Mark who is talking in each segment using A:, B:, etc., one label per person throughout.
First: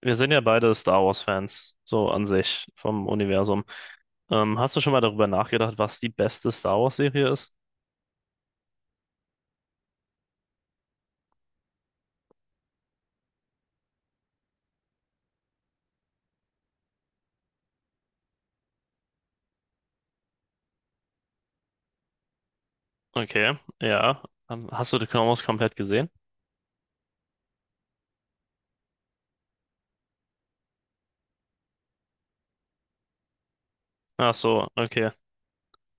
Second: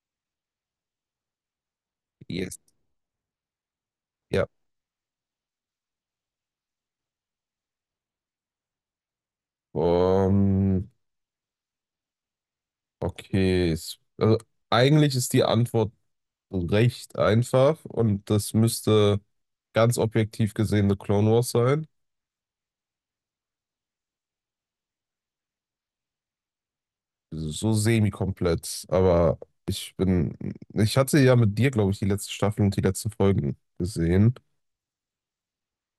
A: Wir sind ja beide Star Wars-Fans, so an
B: Yes.
A: sich vom Universum.
B: Ja.
A: Hast du schon mal darüber nachgedacht, was die beste Star Wars-Serie ist?
B: Ähm, okay. Also eigentlich ist die Antwort recht einfach und das müsste ganz objektiv gesehen The Clone Wars sein.
A: Okay, ja. Hast du The Clone Wars komplett gesehen?
B: So semi-komplett, aber ich bin. ich hatte ja mit dir, glaube ich, die letzte Staffel und die letzten Folgen
A: Ach
B: gesehen.
A: so, okay.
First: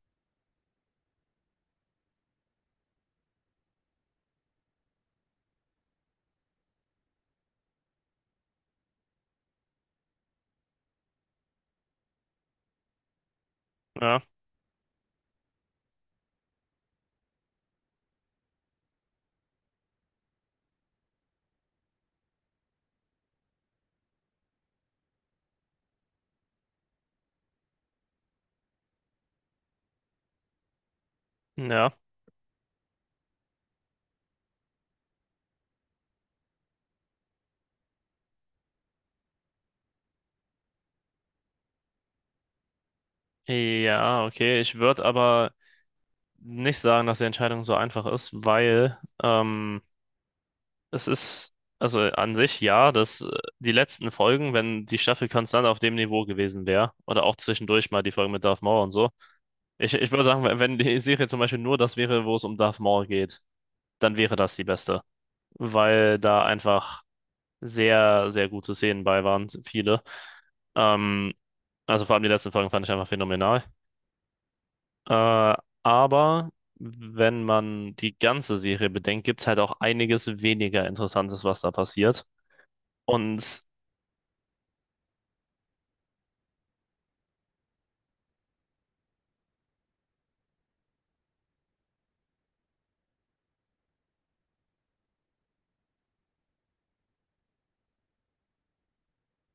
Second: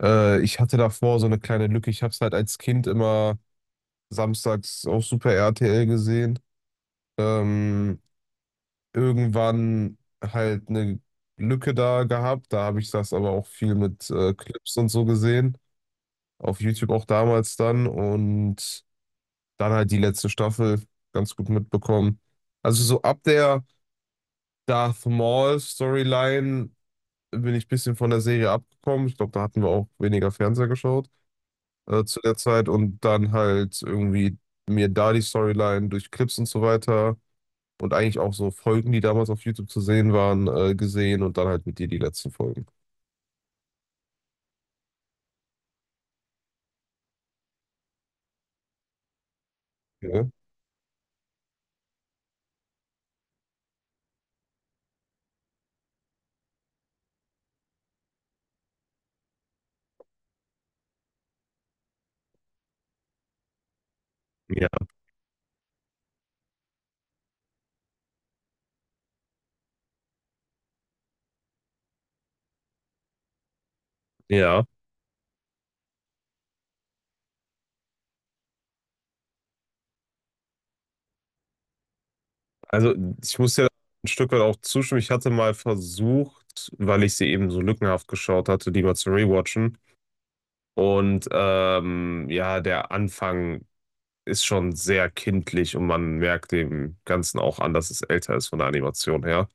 B: Ich hatte davor so eine kleine Lücke. Ich habe es halt als Kind immer samstags auf Super RTL gesehen. Ähm, Irgendwann halt eine Lücke da gehabt. Da habe ich das aber auch viel mit
A: Ja,
B: Clips und so gesehen. Auf YouTube auch damals dann. Und dann halt die letzte Staffel ganz gut mitbekommen. Also so ab der Darth Maul Storyline bin ich ein bisschen von der Serie abgekommen. Ich glaube, da hatten wir auch weniger Fernseher geschaut
A: ja.
B: zu der Zeit. Und dann halt irgendwie mir da die Storyline durch Clips und so weiter und eigentlich auch so Folgen, die damals auf YouTube zu sehen waren, gesehen und dann halt mit dir die letzten Folgen.
A: Ja, okay. Ich würde aber nicht sagen, dass die Entscheidung so einfach ist, weil
B: Ja.
A: es ist, also an sich ja, dass die letzten Folgen, wenn die Staffel konstant auf dem Niveau gewesen wäre, oder auch zwischendurch mal die Folgen mit Darth Maul und so, ich würde sagen, wenn die Serie zum Beispiel nur das wäre, wo es um Darth Maul geht, dann wäre das die beste, weil da einfach sehr, sehr gute Szenen bei waren, viele. Ähm, also vor allem die letzten Folgen fand ich einfach phänomenal.
B: Ja,
A: Äh, aber wenn man die ganze Serie bedenkt, gibt es halt auch einiges weniger Interessantes, was da passiert.
B: also ich muss
A: Und
B: ja ein Stück weit auch zustimmen. Ich hatte mal versucht, weil ich sie eben so lückenhaft geschaut hatte, die mal zu rewatchen. Und ja, der Anfang ist schon sehr kindlich und man merkt dem Ganzen auch an, dass es älter ist von der Animation her.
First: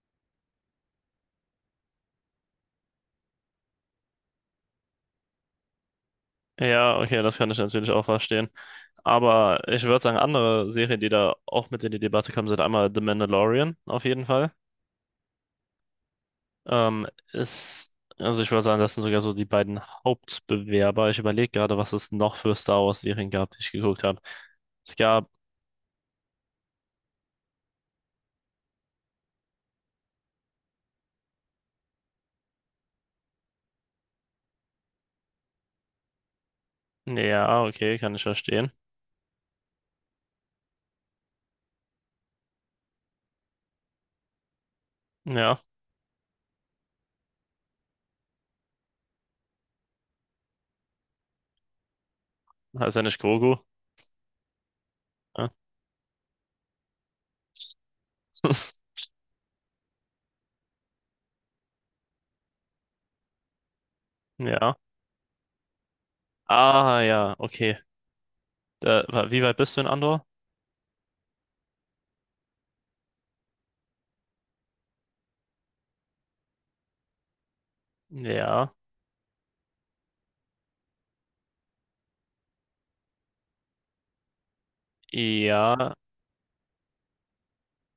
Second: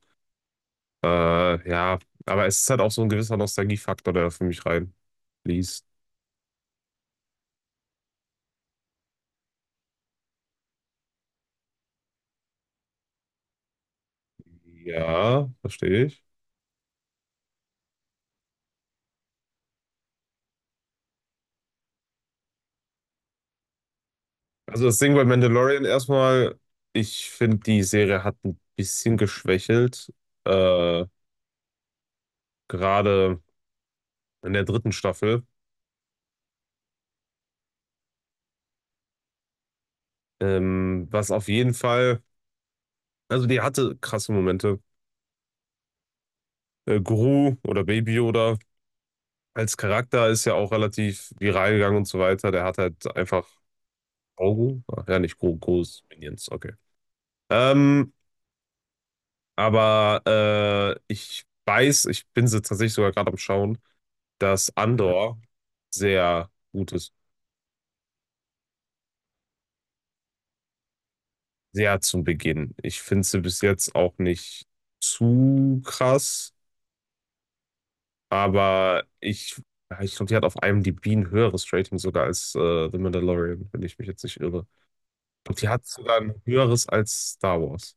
B: Ja, aber es ist halt auch so ein gewisser Nostalgiefaktor, der für mich reinfließt.
A: ja, okay, das kann ich natürlich auch verstehen. Aber ich würde sagen, andere Serien, die da auch mit in die Debatte kommen, sind einmal The Mandalorian auf jeden Fall.
B: Ja, verstehe ich.
A: Ähm, Ist, also ich würde sagen, das sind sogar so die beiden Hauptbewerber. Ich überlege gerade, was es noch für Star Wars-Serien gab, die ich geguckt habe.
B: Also
A: Es
B: das Ding bei
A: gab,
B: Mandalorian erstmal, ich finde, die Serie hat ein bisschen geschwächelt, äh, gerade in der dritten Staffel.
A: ja, okay, kann ich verstehen.
B: Was auf jeden Fall, also die hatte krasse Momente.
A: Ja,
B: Gru oder Baby Yoda als Charakter ist ja auch relativ viral gegangen und so weiter. Der hat
A: heißt ja
B: halt
A: nicht
B: einfach
A: Grogu.
B: Augen. Ach ja, nicht
A: Ja.
B: Gru, Gru ist Minions, okay. Ähm, aber ich weiß, ich bin sie tatsächlich sogar gerade am Schauen,
A: Ja.
B: dass Andor sehr gut
A: Ah,
B: ist.
A: ja, okay. Da, wie weit bist du in Andor?
B: Sehr zum Beginn. Ich finde sie bis jetzt auch nicht zu krass,
A: Ja,
B: aber ich, ja, ich glaube, die hat auf IMDb ein höheres Rating sogar als The Mandalorian, wenn ich mich jetzt nicht irre. Und die hat
A: ja.
B: sogar ein höheres als Star Wars.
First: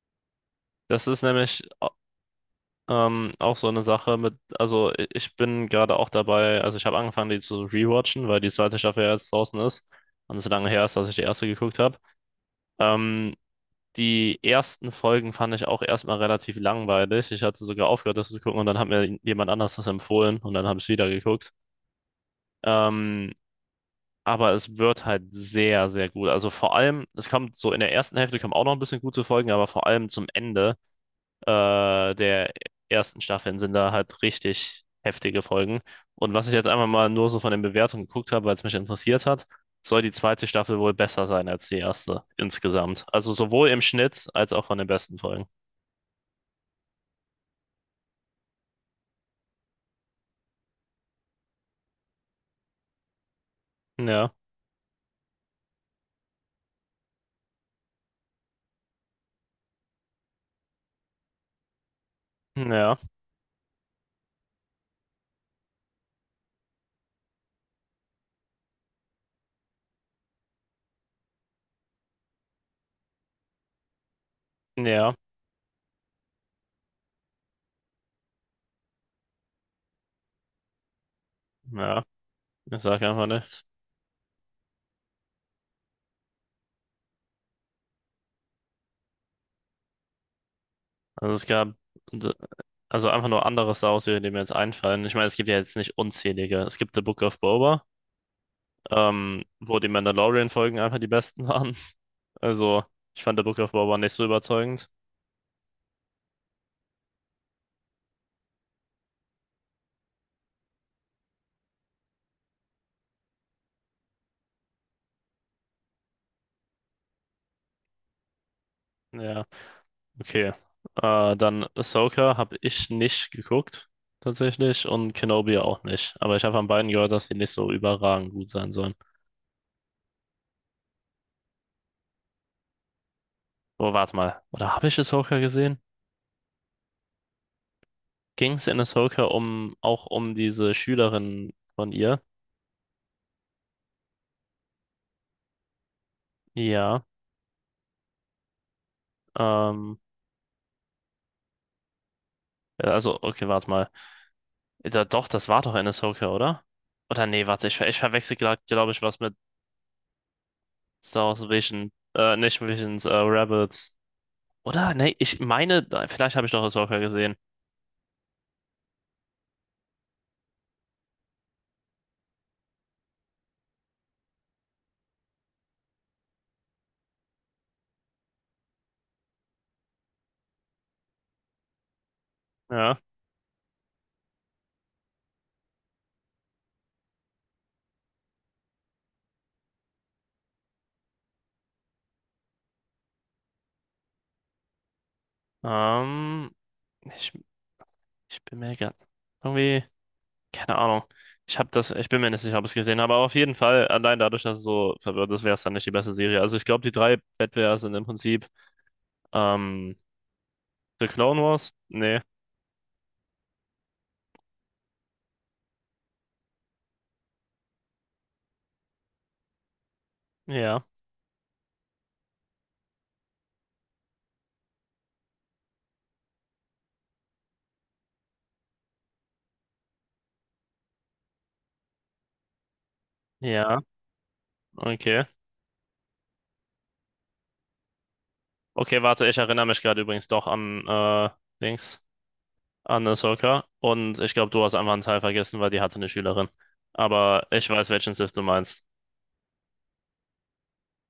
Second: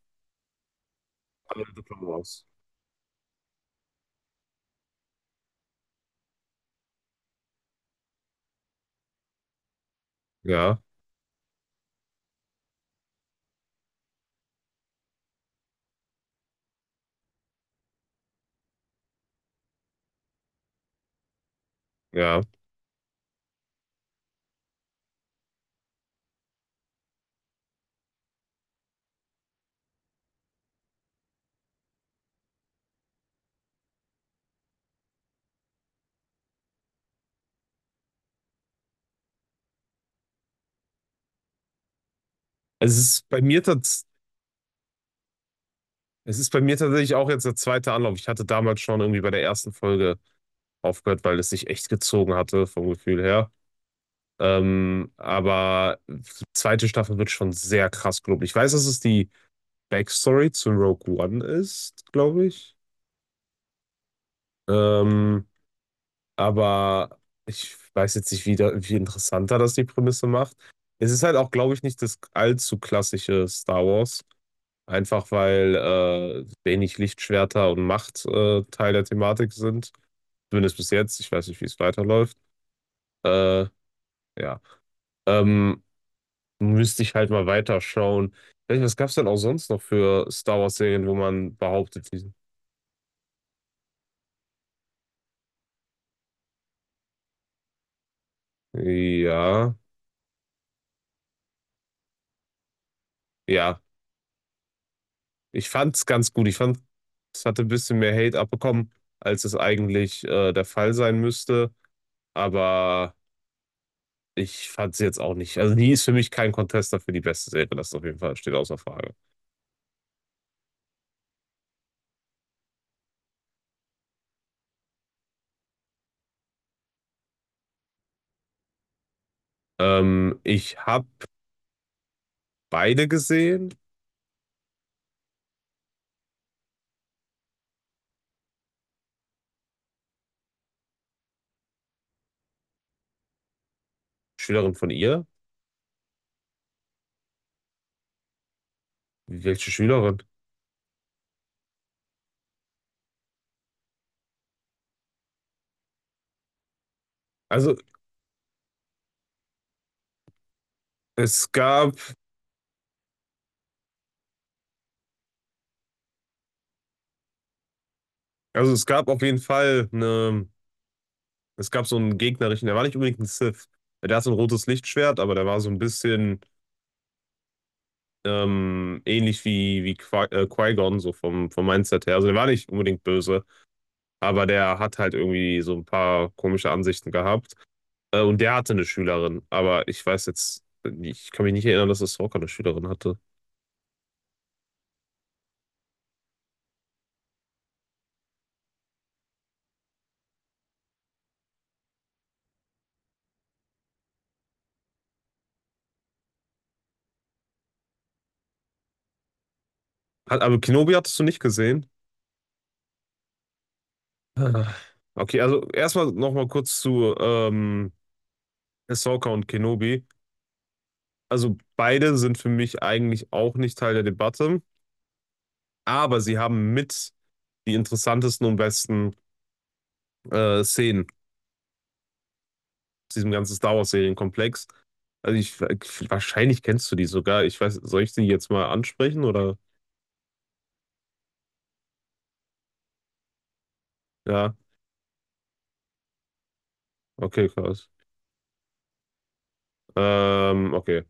A: Das ist nämlich.
B: Alle The Clone Wars.
A: Auch so eine Sache mit, also ich bin gerade auch dabei, also ich habe angefangen, die zu rewatchen, weil die zweite Staffel ja jetzt draußen ist und es so lange
B: Ja,
A: her ist, dass ich die erste geguckt habe. Ähm, Die ersten Folgen fand ich auch erstmal relativ langweilig. Ich hatte sogar aufgehört, das zu gucken und dann hat mir jemand anders das empfohlen und dann habe ich es wieder geguckt.
B: ja.
A: Ähm, aber es wird halt sehr, sehr gut. Also vor allem, es kommt so in der ersten Hälfte kommen auch noch ein bisschen gute Folgen, aber vor allem zum Ende der ersten Staffeln sind da halt richtig heftige Folgen. Und was ich jetzt einmal mal nur so von den Bewertungen geguckt habe, weil es mich interessiert hat, soll die zweite Staffel wohl besser sein als die erste
B: Es
A: insgesamt.
B: ist
A: Also
B: bei mir
A: sowohl im
B: tats
A: Schnitt als auch von den besten Folgen.
B: Es ist bei mir tatsächlich auch jetzt der zweite Anlauf. Ich hatte damals schon irgendwie bei der ersten Folge aufgehört, weil es sich echt gezogen hatte vom Gefühl her.
A: Ja,
B: Aber die zweite Staffel wird schon sehr krass, glaube ich. Ich weiß, dass es die Backstory zu Rogue One ist, glaube ich.
A: ja,
B: Ähm, aber ich weiß jetzt nicht, wie interessanter das die Prämisse macht. Es ist halt auch, glaube ich, nicht das allzu klassische Star Wars.
A: ja,
B: Einfach weil wenig Lichtschwerter und Macht Teil der Thematik sind. Zumindest bis jetzt. Ich weiß nicht, wie es
A: ja.
B: weiterläuft.
A: Ich sage einfach nichts.
B: Äh, ja. Ähm, Müsste ich halt mal weiterschauen. Ich weiß nicht, was gab es denn auch sonst noch für Star Wars-Serien, wo
A: Also es
B: man
A: gab,
B: behauptet,
A: also einfach nur andere Star Wars-Serien, die mir jetzt einfallen. Ich meine, es gibt ja jetzt nicht unzählige. Es gibt The Book of Boba,
B: ja,
A: wo die Mandalorian-Folgen einfach die besten waren. Also, ich fand der Rückaufbau
B: ja,
A: war aber nicht so überzeugend.
B: ich fand's ganz gut. Ich fand, es hatte ein bisschen mehr Hate abbekommen, als es eigentlich der Fall sein müsste. Aber ich fand's jetzt auch nicht. Also die ist für mich kein Contester für die beste Serie. Das auf jeden Fall steht außer Frage.
A: Ja, okay. Dann Ahsoka habe ich nicht geguckt, tatsächlich, und Kenobi auch nicht. Aber ich habe von beiden gehört, dass die nicht so überragend gut sein sollen.
B: Ich habe beide gesehen.
A: Oh, warte mal. Oder habe ich Ahsoka gesehen? Ging es in Ahsoka um, auch um diese Schülerin von ihr?
B: Schülerin von ihr?
A: Ja.
B: Welche
A: Ähm,
B: Schülerin?
A: ja, also, okay, warte mal. Da, doch, das war doch in Ahsoka, oder? Oder nee, warte,
B: Also
A: ich, ich verwechsel gerade, glaube ich, was mit Star Wars
B: es
A: Vision.
B: gab,
A: Nicht Visions, Rebels. Oder? Ne, ich meine, vielleicht habe ich doch das Ahsoka gesehen.
B: also es gab auf jeden Fall eine. Es gab so einen gegnerischen, der war nicht unbedingt ein Sith. Der hat so ein rotes Lichtschwert, aber der war so ein bisschen ähnlich wie, wie Qui-Gon, so vom Mindset her. Also der war nicht
A: Ja.
B: unbedingt böse, aber der hat halt irgendwie so ein paar komische Ansichten gehabt. Und der hatte eine Schülerin, aber ich weiß jetzt, ich kann mich nicht erinnern, dass Ahsoka eine Schülerin hatte.
A: Ähm, Ich, ich bin mir grad irgendwie, keine Ahnung. Ich habe das, ich bin mir nicht sicher, ob ich es gesehen habe, aber auf jeden Fall, allein dadurch, dass es so verwirrt ist, wäre es dann nicht die beste Serie. Also ich glaube, die drei Wettbewerber sind im Prinzip ähm,
B: Hat, aber Kenobi
A: The
B: hattest du
A: Clone
B: nicht
A: Wars?
B: gesehen?
A: Nee.
B: Ah. Okay, also erstmal nochmal kurz zu Ahsoka und Kenobi.
A: Ja.
B: Also beide sind für mich eigentlich auch nicht Teil der Debatte. Aber sie haben mit die interessantesten und besten Szenen aus diesem ganzen Star
A: Ja,
B: Wars-Serienkomplex.
A: okay.
B: Also ich, wahrscheinlich kennst du die sogar. Ich weiß, soll ich die jetzt mal
A: Okay,
B: ansprechen
A: warte, ich
B: oder?
A: erinnere mich gerade übrigens doch an Dings, an Ahsoka. Und ich glaube,
B: Ja,
A: du hast einfach einen Teil vergessen, weil die hatte eine Schülerin. Aber
B: okay,
A: ich
B: krass.
A: weiß, welchen Sith du meinst.
B: Okay.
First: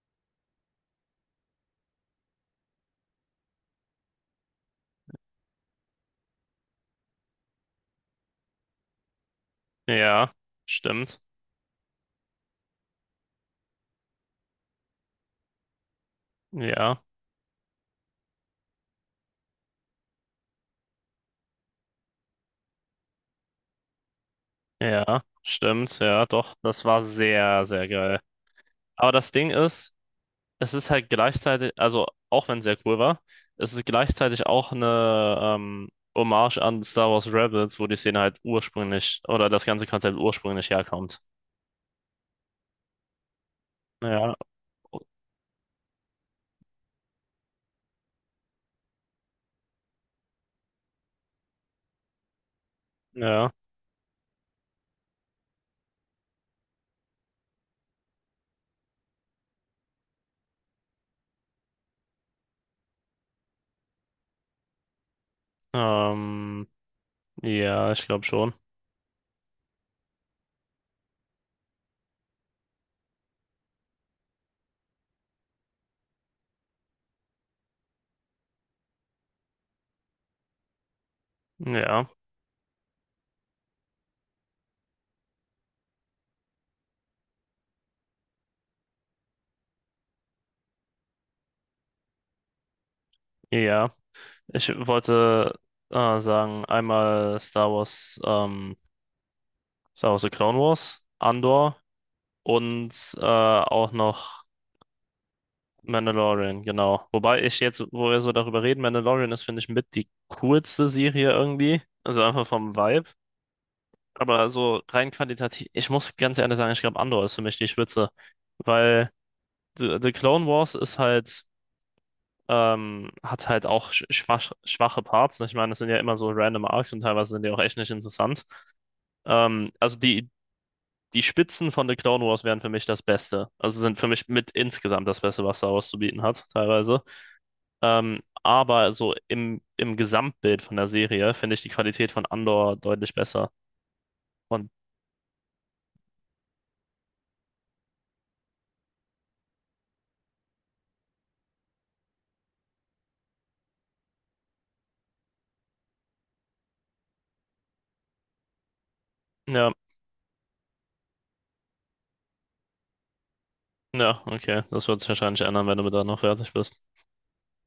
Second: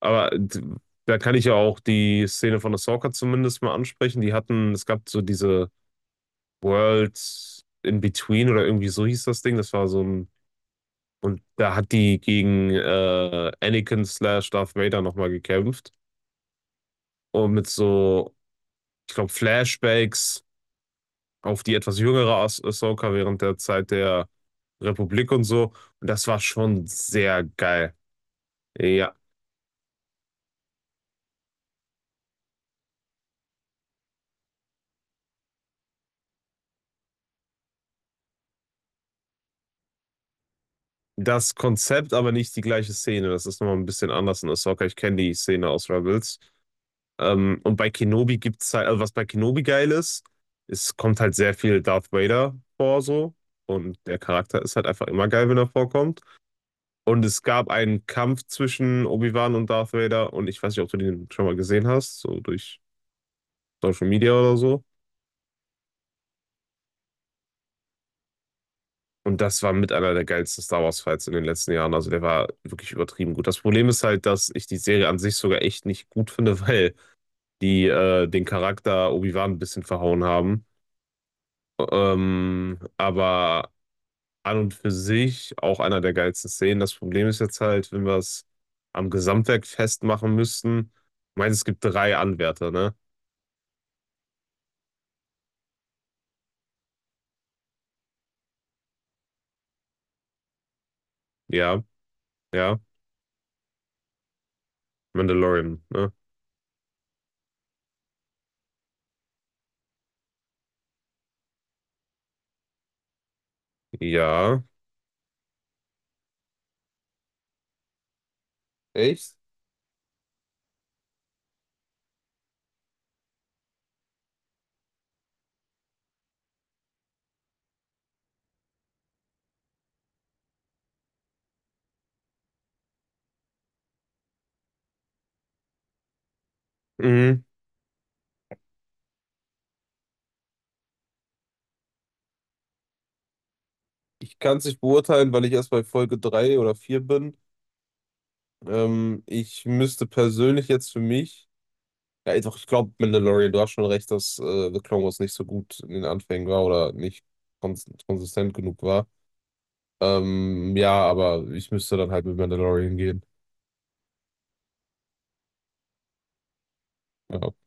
B: Aber d- Da kann ich ja auch die Szene von Ahsoka zumindest mal ansprechen. Die hatten, es gab so diese World in Between oder irgendwie so hieß das Ding. Das war so ein,
A: Ja, stimmt.
B: und da hat die gegen Anakin slash Darth Vader nochmal gekämpft.
A: Ja,
B: Und mit so ich glaube, Flashbacks auf die etwas jüngere Ahsoka während der Zeit der
A: ja,
B: Republik und so.
A: stimmt.
B: Und
A: Ja,
B: das war
A: doch. Das
B: schon
A: war
B: sehr
A: sehr, sehr
B: geil.
A: geil. Aber
B: Ja,
A: das Ding ist, es ist halt gleichzeitig, also auch wenn es sehr cool war, es ist gleichzeitig auch eine Hommage an Star Wars Rebels, wo die Szene halt ursprünglich oder das ganze Konzept ursprünglich herkommt.
B: das Konzept, aber nicht die gleiche Szene. Das ist nochmal ein bisschen
A: Ja,
B: anders in Ahsoka. Ich kenne die Szene aus Rebels. Und bei Kenobi gibt es halt, also was bei Kenobi geil ist, es kommt halt sehr viel Darth Vader vor so.
A: ja,
B: Und der Charakter ist halt einfach immer geil, wenn er vorkommt. Und es gab einen Kampf zwischen Obi-Wan und Darth Vader. Und ich weiß nicht, ob du den schon mal gesehen hast, so durch Social Media oder so.
A: ähm, ja, ich glaube schon.
B: Und das war mit einer der geilsten Star Wars Fights in den letzten Jahren. Also der war wirklich übertrieben gut. Das Problem ist halt, dass ich die Serie an sich sogar echt nicht gut finde, weil die den Charakter Obi-Wan ein bisschen verhauen haben.
A: Ja,
B: Aber an und für sich auch einer der geilsten Szenen. Das Problem ist jetzt halt, wenn wir es am Gesamtwerk festmachen müssten. Ich meine, es gibt drei Anwärter, ne?
A: ja. Ich wollte sagen, einmal Star Wars, Star Wars The Clone Wars, Andor
B: Ja, ja.
A: und auch noch
B: Mandalorian, ne?
A: Mandalorian, genau. Wobei ich jetzt, wo wir so darüber reden, Mandalorian ist, finde ich, mit die coolste Serie irgendwie. Also einfach vom Vibe. Aber
B: Ja.
A: so rein qualitativ, ich muss ganz ehrlich sagen, ich glaube, Andor ist für mich die Spitze. Weil
B: Echt?
A: the Clone Wars ist halt, hat halt auch schwach, schwache Parts. Ich meine, das sind ja immer so random Arcs und teilweise sind die auch echt nicht interessant. Also die Spitzen von The Clone Wars wären für mich das Beste. Also sind für mich mit insgesamt das Beste, was Star Wars zu bieten hat, teilweise.
B: Mhm.
A: Aber so im, im Gesamtbild von der Serie finde ich die Qualität von Andor deutlich besser.
B: Ich kann es
A: Und
B: nicht beurteilen, weil ich erst bei Folge 3 oder 4 bin. Ich müsste persönlich jetzt für mich. Ja, doch, ich glaube, Mandalorian, du hast schon recht, dass The Clone Wars nicht so gut in den Anfängen war oder nicht konsistent genug war.
A: ja,
B: Ja, aber ich müsste dann halt mit Mandalorian gehen.
A: ja, okay. Das wird sich wahrscheinlich ändern, wenn du mit da noch fertig bist.
B: Ja.